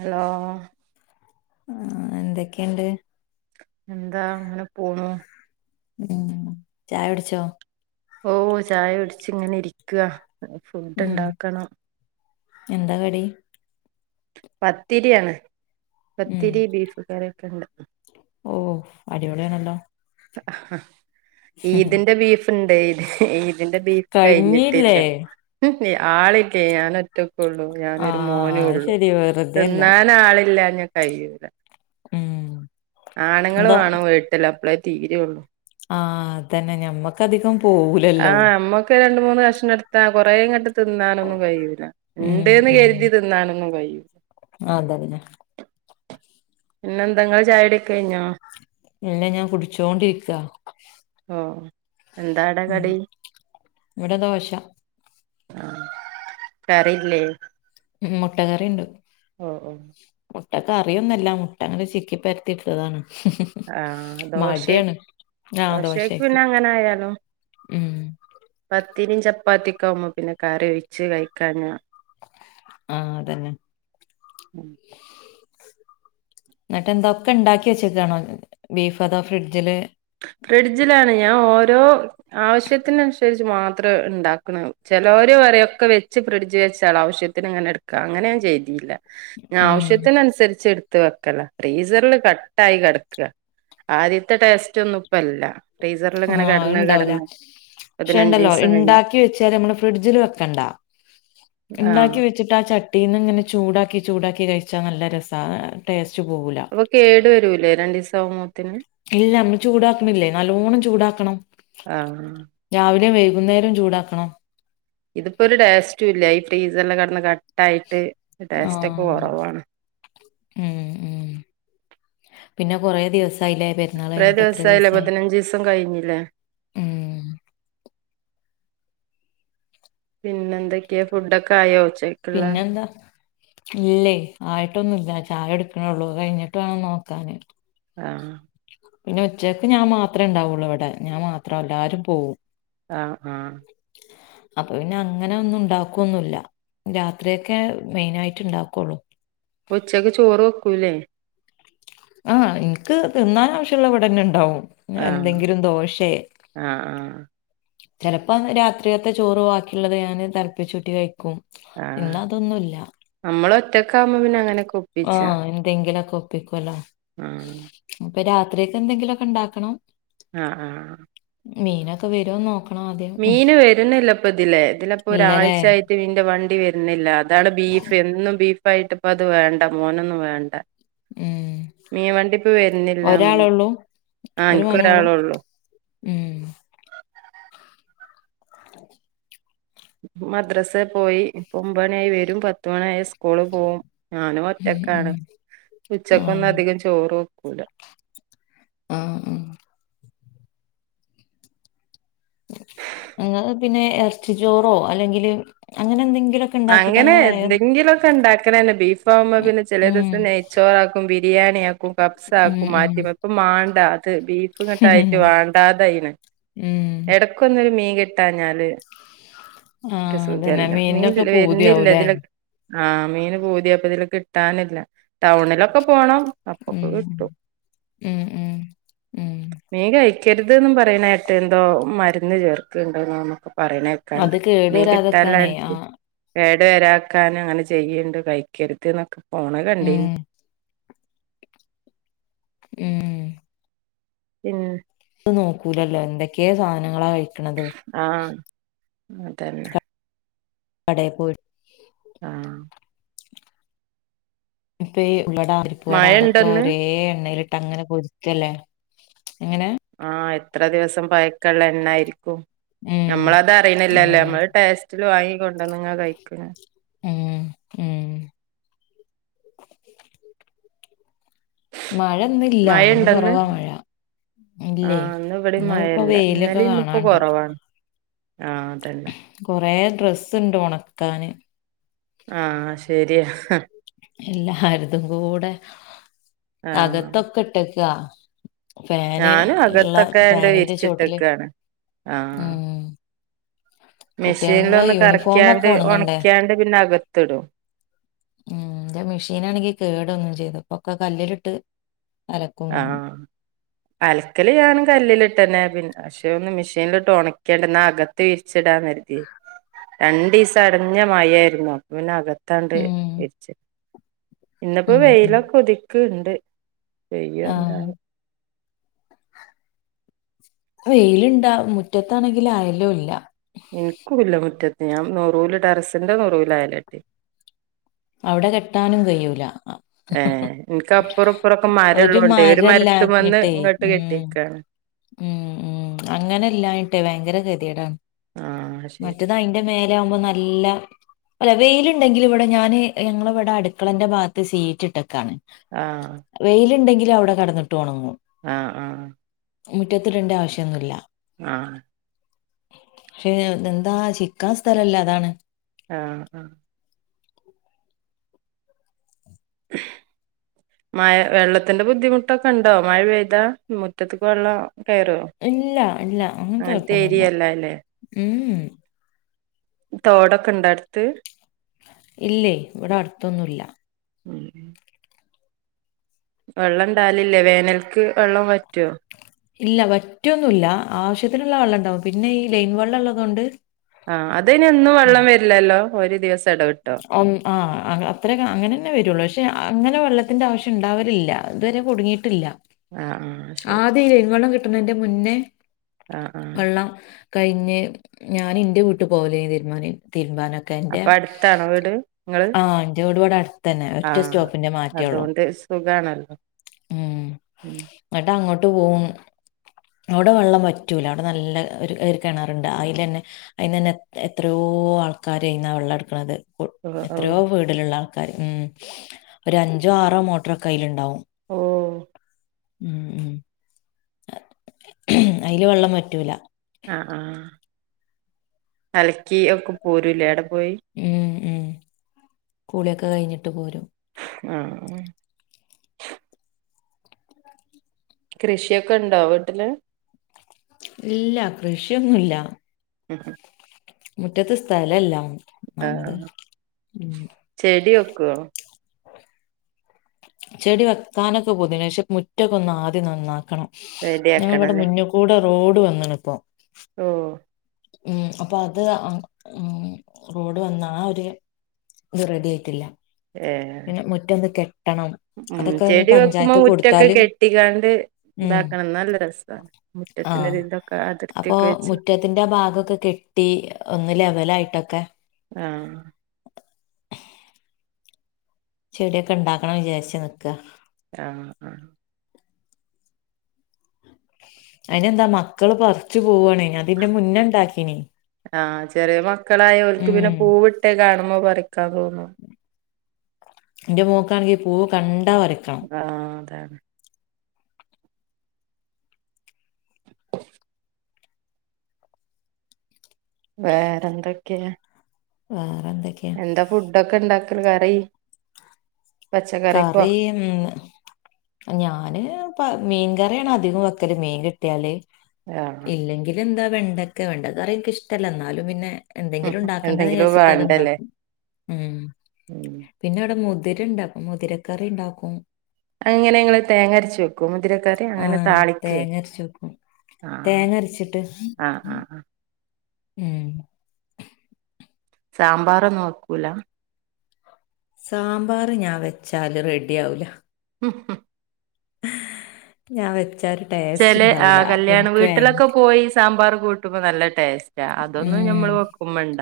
Hello ആ എന്തൊക്കെയുണ്ട് എന്താ അങ്ങനെ പോണു ഉം ചായ കുടിച്ചോ ഓ ചായ കുടിച്ച് ഇങ്ങനെ ഇരിക്കുക ഫുഡ് ഉം ഇണ്ടാക്കണം എന്താ കടി പത്തിരിയാണ് ഉം പത്തിരി ബീഫ് കറി [inaudible] ഓ അടിപൊളിയാണല്ലോ അഹ് ഹാ ഈതിന്റെ ബീഫിണ്ടായിന് എന്റെ ബീഫ് കഴിഞ്ഞില്ലേ കഴിഞ്ഞിട്ടില്ല ആളില്ലേ ഞാനൊ റ്റ ഒള്ളൂ ഞാനൊരു ആഹ് മോനും അത് ഒള്ളു ശരി വെറുതെയല്ല തിന്നാനാആളില്ല ഞാ ക്കയ്യൂല ഉം ആണ്ങ്ങള് എന്തോ വേണം വീട്ടില് തീരെ ഒള്ളൂ ആ തന്നെ ഞമ്മക്കധികം ആ പോവൂലല്ലോ നമ്മക്ക് രണ്ട് മൂന്ന് കഷണം ടുത്താ കൊറേങ്ങ്ട്ട് തിന്നാനൊന്നും കഴിയൂല ഉണ്ട്ന്ന് കരുതി തിന്നാനൊന്നും കഴി [inaudible] ആ അതന്നെ പിന്നെന്ത ങ്ങളെ ചായൊടി ഒക്കയിഞ്ഞോ ഇല്ല ഞാൻ കുടിച്ചോണ്ടിരിക്കാ ആ എന്താടെ ഉം കടി ഇവിടെ ദോശ ആ കറിയില്ലേ മ്മ് മുട്ട കറീണ്ട് ആഅ മുട്ടക്കറിയൊന്നല്ല മുട്ട അങ്ങനെ ചിക്കിപ്പരത്തിട്ടതാണ് ആ ദോശ ആഹ് ദോശേക്ക് ദോശക്ക് പിന്നെ അങ്ങനെ ആയാലും ഉം പത്തിരീം ചപ്പാത്തി ക്കാവുമ്പോ പിന്നെ കറി ഒഴിച്ച് കഴിക്കാഞ്ഞ ആ അതന്നെ ന്നിട്ടെന്താ ഒക്കെണ്ടാക്കി വെച്ചിക്കാണോ ബീഫ് അതോ ഫ്രിഡ്ജില് ഫ്രിഡ്ജിലാണ് ഞാൻ ഓ ഓരോ ആവശ്യത്തിനനുസരിച്ച് മാത്രം ഇണ്ടാക്കണ ചിലവർ വരൊക്കെ വെച്ച് ഫ്രിഡ്ജ് വെച്ചാൽ ആവശ്യത്തിന് ഇങ്ങനെ എടുക്കുക അങ്ങനെ ഞാൻ ചെയ്തിയില്ല ഉം ആവശ്യത്തിനനുസരിച്ച് എടു വെക്കല ഫ്രീസറില് കട്ടായി കെടക്ക്ക ആദ്യത്തെ ടസ് മറ്റൊന്നുപ്പല്ല ആ ഇണ്ടാവൂല പതിനഞ്ച് പക്ഷേണ്ടല്ലോ ദിവസം കഴിഞ്ഞ് ഇണ്ടാക്കി വെച്ചാൽ നമ്മള് ഫ്രിഡ്ജില് വെക്കണ്ട ആഹ് ഇണ്ടാക്കി വെച്ചിട്ട് ആ ചട്ടീന്നിങ്ങനെ ചൂടാക്കി ചൂടാക്കി കഴിച്ചാനല്ല രസാണ് ടേസ്റ്റ് പോകൂല അപ്പൊക്കേടു വരൂലേ രണ്ടീസാവും ഇല്ല നമ്മള് ചൂടാക്കണില്ലേ നല്ലോണം ചൂടാക്കണം ആഹ് രാവിലെ വേവി കുന്നേരോം ചൂടാക്കണം. ഇതിപ്പൊ ഒരു ഠേസ്റ്റു ഇല്ല ഈ ഫ്രീസല്ല് കെടന്ന കാ തൈര് ടേസ്റ്റൊക്കെ ആഹ് കുറവാണ്. പിന്ന കൊറേ ദിവസ് കൈലേ പെരുന്നാള് കഴിഞ്ഞിട്ടെത്ര ദിവസായില്ലേ ദിവസായി പതിനഞ്ചീസം കഴിഞ്ഞില്ലേ ഉം പിന്നെന്ത് പിന്നെന്താ ഇല്ലേ ആയിട്ടൊന്നുല്ല ഉച്ച് ചായ എടുക്കണൊള്ളൂ അത് കഴിഞ്ഞിട്ട് വേണം നോക്കാന് ആഹ് പിന്നെ ഉച്ചക്ക് ഞാൻ മാത്രെണ്ടാവുള്ളൂ ഇവിടെ ഞാൻ മാത്രം എല്ലാരും പോകവും. ആഹ് ആഹ് അപ്പൊ പിന്നെ അങ്ങനെ ഒന്നും ഉണ്ടാക്കൊന്നുല്ല രാത്രിയൊക്കെ മെയിനായിട്ട് ഇണ്ടാക്കൊള്ളു. ഉച്ചക്ക് ചോറ് വെക്കൂല്ലേ ആഹ് എനിക്ക് തിന്നാൻ ആവശ്യമുള്ള ഇവിടെന്നെ ഇണ്ടാവും ആഹ് ങ്ങെഎന്തെങ്കിലും ദോശെ ആഹ് ആഹ് ചെലപ്പ രാത്രിലത്ത ചോറ് വാക്കിയിള്ളത് ഞാന് തിളപ്പിച്ച്‌ച്ചൂറ്റി കഴിക്കും ആഹ് ഇന്ന് അതൊന്നുമില്ല നമ്മള് തിരക്കയുമ്പോൾ പിന്ന അങ്ങനക്കൊ ആഹ് എന്തെങ്കിലൊക്ക ഒപ്പിക്കൊല്ല ആഹ് ഇപ്പൊ രാത്രിയൊക്കെ എന്തെങ്കിലൊക്ക ഇണ്ടാക്കണം. ആഹ് ആഹ് മീനൊക്കെ വരോന്ന് നോക്ക് മീന് വരുന്നില്ലപ്പ ഇതിലേ ഇതിലപ്പോ ഇല്ലല്ലേ ഒരാഴ്ചായിട്ട് മീന്റെ വണ്ടി വര് പിന്നില്ലാ അതാണ് ബീഫ് എന്നും ബീഫ് ഇപ്പോയിട്ടപ്പോൾ അത് വേണ്ട മോനൊന്നും വേണ്ട ഉം മീൻ വണ്ടിപ്പവരുന്നില്ല മീ ഒരാളൊള്ളൂ ആ ഒരു മോനൊള്ളൂ എനിക്കൊരാളൊള്ളു. ഉം മദ്രാസേ പോയി ഇപ്പോ ഒൻപത് മണിയായി വരും പത്ത് മണിയായ സ് സ്കൂള് പോവും ഞാനും ഉം ഉം ഒറ്റക്കാണ് ഉച്ചക്കൊന്നും ആഹ് അധികം ചോറും കൂട ആഹ്ഹ് ഞങ്ങള് പിന്നെ ഇറച്ചി ചോറോ അല്ലെങ്കിൽ അങ്ങനെ എന്തെങ്കിലു അങ്ങനെ എന്തെങ്കിലുമൊക്കെ ഉണ്ടാക്കണന്നെ ബീഫാവുമ്പോ പിന്നെ ചില ഉം ദിവസം നെയ്ച്ചോറാക്കും- ബിരിയാണി യാക്കും കബ്സ ഉം ആക്കും ഉം മാറ്റി വക്കും മേണ്ടാ അത് ബീഫ് ഇങ്ങട് ആയിട്ട് വേണ്ടതായിണ് ഉം ഇടക്ക് ഒന്നൊരു മീൻ കിട്ടാഞ്ഞാല് ഒരു ആഹ് അതന്നെ സുഖല്ല മീൻ മീനൊക്കെ ഇപ്പോ വരുന്നില്ല ഇതിനോക്ക് ആഹ് മീന് പൂതിയപ്പതില് കിട്ടാനില്ല ടൗണിലൊക്കെ പോണം അപ്പൊക്കെ ഉം കിട്ടും ഉം ഉം ഉം ക്കരുതുന്ന് പറയിനീട്ട് എന്തോ മരുന്ന് ചേർക്കുണ്ടോന്നൊക്കെ അത് കേടുവരാതിരിക്കാനെ ആ കേട് വരാക്കാനും അങ്ങനെ ചെയ്യുണ്ട് കഴിക്കരുത് എന്നൊക്കെ പോണ ഉം കണ്ടേന് ഉം പിന്നെ നോക്കൂല്ലല്ലോ എന്തൊക്കെയൊ സാധനങ്ങളാ കഴിക് ആഹ് അതന്നെ കടേ പോയി ആഹ് പേ ല്ലടാ പരിപ്പുവട മഴ അതൊക്കെ ഇണ്ടന്ന് ഒരേ എണ്ണയിലിട് ട്ടങ്ങനെ പൊരിക്കുവല്ലേ ഇങ്ങനെ ആഹ് എത്ര ദിവസം പയക്കള്ള എണ്ണായിരിക്കും ഉം ഞമ്മളത് അറീണില്ലല്ലോ അതന്നെ നമ്മള് ടേസ്റ്റില് വാങ്ങിക്കൊണ്ടുവന്നങ്ങ കഴിക്കണ ഉം ഉം മഴ ഇന്നില്ല ഇന്ന് മഴയുണ്ടന്ന് കുറവാ മഴ ഇല്ലേ ആഹ് ഇന്ന് ഇവിടെയും ഇന്നിപ്പോ മഴയില്ല വെയിലൊക്കെ ഇന്നലെയും ഇന്നിപ്പോ കാണാണ്ട് കൊറവാണ് ആഹ് അതന്നെ കൊറേ ഡ്രെസ്സുണ്ട് ഉണക്കാന്. ആഹ് ശരിയാ എല്ലാരതും കൂടെ ആഹ് അകത്തൊക്കെ ഇട്ടേക്കുവാ ഞാനും അകത്തൊക്കെ ഇണ്ട് ഫാനിന്റെ ചോട്ടില് വിരിച്ചിട്ടേക്കുവാണ് ആഹ് ഉം മെഷീനില് കുട്ടികളെ ഒന്ന് യൂണിഫോമൊക്കെ കറക്കിയാണ്ട് ഒണ ഒണങ്ങണ്ടേ ക്കിയാണ്ട് പിന്നെ അകത് കത്തിടും ഉം ന്റെ മെഷീനാണെങ്കിൽ കേട് വന്നും ചെയ്ത് ഇപ്പോ കല്ലിലിട്ട് അലക്കും ആ വേണം അലക്കല് ഞാനും കല്ലിലിട്ടന്നെ പിന്നെ പക്ഷെ ഒന്ന് മെഷീനിൽ ഇട്ട് ഓണക്കി ണാക്യാണ്ട് അകത്ത് വിരിച്ചിടാന്നു കരുതി രണ്ടീസം അടഞ്ഞ മഴയായിരുന്നു അപ്പോപ്പിന്നെയകത്തു - ത്താണ്ട് ഉം ഇരിച്ച് ഇന്നപ്പോ ഉം ഉം വെയിലൊക്കെ ഉദി ക്ക് ഇണ്ട് പെയ്യോ ആഹ് എന്താവോ - വെയിലുണ്ടാവും മുറ്റത്താണെങ്കില് അയലും ഇല്ല എനിക്ക ഇല്ല മുറ്റത്ത് ഞാൻ നൂറൂല് ടെറസിന്റെ നൂറൂൽ ആയാലട്ടിയെ അവിടെ കെട്ടാനും കഴൂല ഏഹ് ഇൻക്ക് അപ്പുറം ഇപ്പുറൊക്കെ ഒരു മരള്ളോണ്ടേ മരത്തുമ്മന്ന് മരല്ലഞ്ഞിട്ടേ ഇങ്ങട്ട് ഉം കെട്ടിക്കാണ്. ഉം ഉം അങ്ങനെല്ലായിട്ടേ ഭയങ്കര ക ഏടാന്ന് ആഹ് ശരി മറ്റേതാ അയിന്റെ മേലെ ആകുമ്പോ നല്ല അല്ല വെയില് ഉണ്ടെങ്കിലും ഇവിടെ ഞാന് ഞങ്ങളിവിടെ അടുക്കളന്റെ ഭാഗത്ത് ഷീറ്റ് ഇട്ടേക്കാണ് വെയിലുണ്ടെങ്കിൽ അവിടെ കടന്നട്ട് ആ ആ മുറ്റത്തിടേണ്ട ആവശ്യമൊന്നും ഇല്ല ആ പക്ഷേ ഇത് എന്താ ചിക്കാൻ സ്ഥലല്ലേ അതാണ് ആ ആ മഴ വെള്ളത്തിന്റെ ബുദ്ധിമുട്ടൊക്കെ ഉണ്ടോ മഴ പെയ്താ മുറ്റത്തക്ക് വെള്ളം കേറോ? ഇല്ല ഇല്ല അങ്ങനത്തെ കൊഴപ്പൊന്നും ഇല്ല ഉം തോടൊക്കെ ഇണ്ടായിടുത്ത് ഇല്ലേ ഇവിടെ അടുത്തൊന്നും ഇല്ല ഉം വെള്ളംണ്ടാലില്ലേ വേനൽക്ക് വെള്ളം വറ്റുവോ ഇല്ല വറ്റൊന്നും ഇല്ല ആവശ്യത്തിനുള്ള വെള്ളം ഉണ്ടാവും പിന്നെ ഈ ലൈൻ വെള്ളം ഉള്ളതുകൊണ്ട് ആ അതിന് എന്നും ഉം, വെള്ളം വരില്ലല്ലോ ഒരു ദിവസം എടവിട്ടോ ആ അത്രക്ക അങ്ങനെന്നെ വരുള്ളൂ പക്ഷേ അങ്ങനെ വെള്ളത്തിൻ്റെ ആവശ്യം ഉണ്ടാവലില്ല ഇതുവരെ കുടുങ്ങിയിട്ടില്ല ആഹ് ആഹ് ശരി ആദ്യം ഈ ലൈൻ വെള്ളം കിട്ട ണന്റെ മുന്നേ ആഹ് ആഹ് വെള്ളം കഴിഞ്ഞ് ഞാന് എന്റെ വീട്ട് പോക ലെന്നാ തീരുമാനെ തീരു മാനൊക്കെ എന്റെ അപ്പൊ അടുത്താണോ വീട് നിങ്ങള് ആ എന്റെ വീട് ഇവിടെ അടുത്ത് തന്നെ ഒറ്റ ആഹ് സ്റ്റോപ്പിന്റെ മാറ്റേള്ളു അതുകൊണ്ട് സുഖാണല്ലോ ഉം ഉം എന്നിട്ട് അങ്ങോട്ട് പോകും അവിടെ വെള്ളം വറ്റൂല അവിടെ നല്ല ഒരു കെ കിണറുണ്ട് അതിലന്നെ അതിന്ന് തന്നെ എത്രയോ ആൾക്കാര് അതിന്നാ വെള്ളം എടുക്ക ണത് ഓ ഓ എത്രയോ വീടിലുള്ള ക്കാര് ഉം ഒരു അഞ്ചോ ആറോ മോട്ടറൊക്കെ അയിലുണ്ടാവും ഓ ഉം ഉം അയില് വെള്ളം വറ്റൂല ആ ആ അലക്കി ഒക്കെ പോരൂല്ലേ അവി ഉം ഉം കുളിയൊക്കെ കഴിഞ്ഞിട്ട് പോരും ആ അ കൃഷിയൊക്കെ ഉണ്ടോ വീട്ടില് ഇല്ല കൃഷിയൊന്നുംല്ല മുറ്റത്ത് സ്ഥലം ഇല്ല. ആ ചെടിയൊ ക്കോ? ചെടി വെക്കാനൊക്കെ കൊതിയണ്. പക്ഷെ മുറ്റൊക്കെ ഒന്ന് ആദ്യം നന്നാക്കണം. റെഡി ഞങ്ങ ഇവ്ടെ ആക്കണല്ലേ മുന്ന് കൂടെ റോഡ് വന്ന്ണ് പ്പം. ഓ ഉം അപ്പൊ അത് ഉം റോഡ് വന്ന ആ ഒരു ഇത് റെഡി ആയിട്ടില്ല. ഏഹ് പിന്നെ മുറ്റൊന്നു കെട്ട ട്ടണം. ഉം അതൊക്കെ ഇനി ചെടി വെക്കുമ്പോ പഞ്ചായത്ത് മുറ്റൊക്കെ കൊട്ത്താല് കെട്ടിക്കാണ്ട് ഉം ഇതാക്കണം നല്ല രസാണ് ആ മുറ്റത്തിനൊരു ഇതൊക്കെ അപ്പൊ അതിർത്തിയൊക്കെ വെച്ച് മുറ്റത്തിന്റെ ഭാഗക്കെ കെട്ടി ഒന്ന് ലെവലായിട്ടൊ ക്കെ ആ ചെടിയൊക്കെ ഇണ്ടാക്കണം വിചാരിച്ചു നിക്ക. ആ ആ അയിനെന്താ മക്കള് പർച്ചു ആ ചെറിയ മക്കളായോൽക്ക് പിന്നെ ഉം പൂവിട്ടേ കാണുമ്പോ പറിക്കാ തോന്നും. ഇന്റെ മോക്കാണെങ്കി പൂവ് കണ്ട ആ അതാണ്. വേറെന്തൊക്കെയാ? ആ എന്താ ഫുഡൊക്കെ ഇണ്ടാ [unintelligible] കറി പച്ചക്കറിക്കോ കറി ഉം ഞാന് പ മീൻ കറിയാണ് അധികും വെക്കല് മീൻ കിട്ട്യാല് ആഹ് ഇല്ലെങ്കിലെന്താ വെണ്ടക്ക വെണ്ടക്കറി ഇൻക്ക് ഇഷ്ടല്ല എന്നാലും പിന്നെ എന്തെങ്കിലും ഉണ്ടാക്കേണ്ടന്ന് എന്തെങ്കിലും വിചാരിച്ചിട്ട് വേണ്ടല്ലേ അത്ണ്ടാക്കും ഉം ഉം പിന്നെ ഇവിടെ മു തിരണ്ട് അ മുതിരക്കറിണ്ടാക്കും അതെങ്ങനെങ്ങള് തേങ്ങര്ച്ച് വെക്കൊ മുതിരക്കറി അങ്ങനെ ആഹ് താളിക്കെ തേങ്ങ അരച്ച് വെക്കും ആ തേങ്ങ അരച്ചിട്ട് ആ ആ ആ ഉം സാമ്പാറൊന്നുവെക്കൂല? സാമ്പാറ് ഞാൻവെച്ചാല് റെഡി ആവൂല ഉം ഉം ഞാൻവെ ചെല ആ കല്യാണംവീട്ടിലൊക്കെ പോയി സാമ്പാറും കൂട്ടുമ്പോ നല്ല ടേസ് ര അതൊന്നും ഞമ്മൾ ഉം ഓർക്കുംവെണ്ട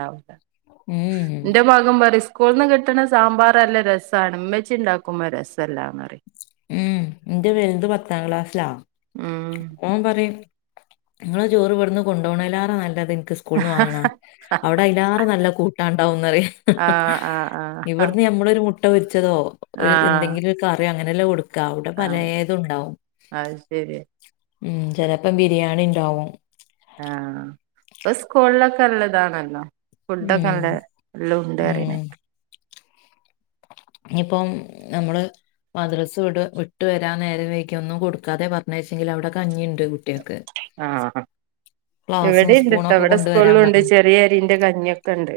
ഉം എന്റെ [unintelligible] സ്കൂൾന്ന് കിട്ട്ണ സാമ്പാറ് ല്ല രസാണ് മ്മച്ചിണ്ടാക്കുമ്പോ രസംല്ലാ ന്നറിം ഉം ന്റെ വെൽത് പത്താം ക്ലാസ്സ്‌ലാ ഓൻ പറിം നിങ്ങളെ ചോറിവിടന്ന് കൊണ്ടപോണേലേറെ നല്ലത് ൻക്ക് സ്കൂൾന്ന് വാങ്ങ്ണ ഉം അവിടെ അയ്ലേറെ നല്ല കൂട്ടാണ്ടാവുന്നറിം ആഹ് ആഹ് ആഹ് ഇവിടന്ന് നമ്മളൊരു മു [unintelligible] ച്ചതോ ഒര് ആഹ് എന്തെങ്കിലൊരു കറി അങ്ങനെല്ലേ കൊടു ക്ക ഔടെ ആഹ് പലേതുണ്ടാവും അത് ശരി ഉം ചെലപ്പം ബിരിയാണി ണ്ടാവും ആ ഇപ്പൊ സ്കൂളിലൊക്കെ ള്ളതാണല്ലോ? ഫുഡൊക്കെ ഉം ഔടെ ല്ലോം ണ്ട് ന്നറിണേ ഉം ക്കാം ഇനിയിപ്പം നമ്മള് മദ്രസ്സ വിട് വിട്ട് വെരാൻ നേരം വൈകിയാ ഒന്നും കൊടുക്കാതെ പറഞ്ഞയ് ച്ചെങ്കിൽ അവിടെകഞ്ഞിണ്ട് കുട്ടിൾക്ക് ആ ഗ്ലാസുംസ്പൂ ണൊക്കെ കൊണ്ടുവരരാം ഉണ്ട് പറഞ്ഞു ചെറിയ അരിന്റെ കഞ്ഞിയൊക്കെ ഉണ്ട്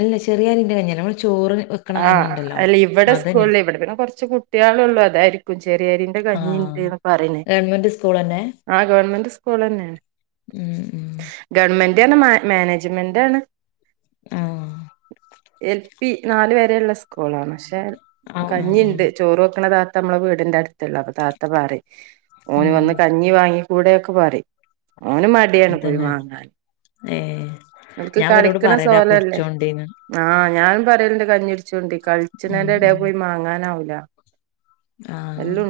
അല്ല ചെറിയരിന്റെ കഞ്യല്ല നമ്മള് ചോറ് വെക്കണ ആ കഞ്ഞിണ്ടല്ലോ അല്ല ഇവിടെ അതന്നെ സ്കൂൾലേ ഇവിടെ പിന്നെ കൊർച്ച് കുട്ട്യാളെള്ളൂ അതായിരിക്കും രേരിന്റെ ആഹ് കഞ്ഞിണ്ട്ന്ന് പറിണേക്കാ ഗവൺമെന്റ് സ്കൂളന്നെ ആ ഗവൺമെന്റ്സ് സ്‌കൂളെന്നേണ് ഉം [unintelligible] മാനേജ്മെന്റണ് ആഹ് എൽ പി നാല് വരെയുള്ള സ്കൂളാണ് ക്ഷെ ആഹ് ആഹ് കഞ്ഞിണ്ട് ആഹ് ചോറ് വെക്കണത നമ്മള വീടിന്റെ അട് [unintelligible] താത്ത പാറിം ഓന് ഉം വന്ന് കഞ്ഞി വാങ്ങി കൂടെയൊക്കെ പറിം ഓന് മടിയാണ് പോയി വാങ്ങാൻ ഏ അവർക്ക് കളിക്കണ സോല [unintelligible] ല്ലേ ആഹ് ഞാൻ പറയുന്നുണ്ട് കഞ്ഞി കുടി - ണ്ട് ഉം കളിച്ചിണെന്റെ എടേയ് ഉം പോയി വാങ്ങാനാവും ല്ല ആഹ്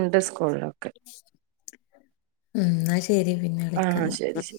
എന്നാ ശരി പിന്നെ ആഹ് വിളിക്കന്ന ശരി ശരി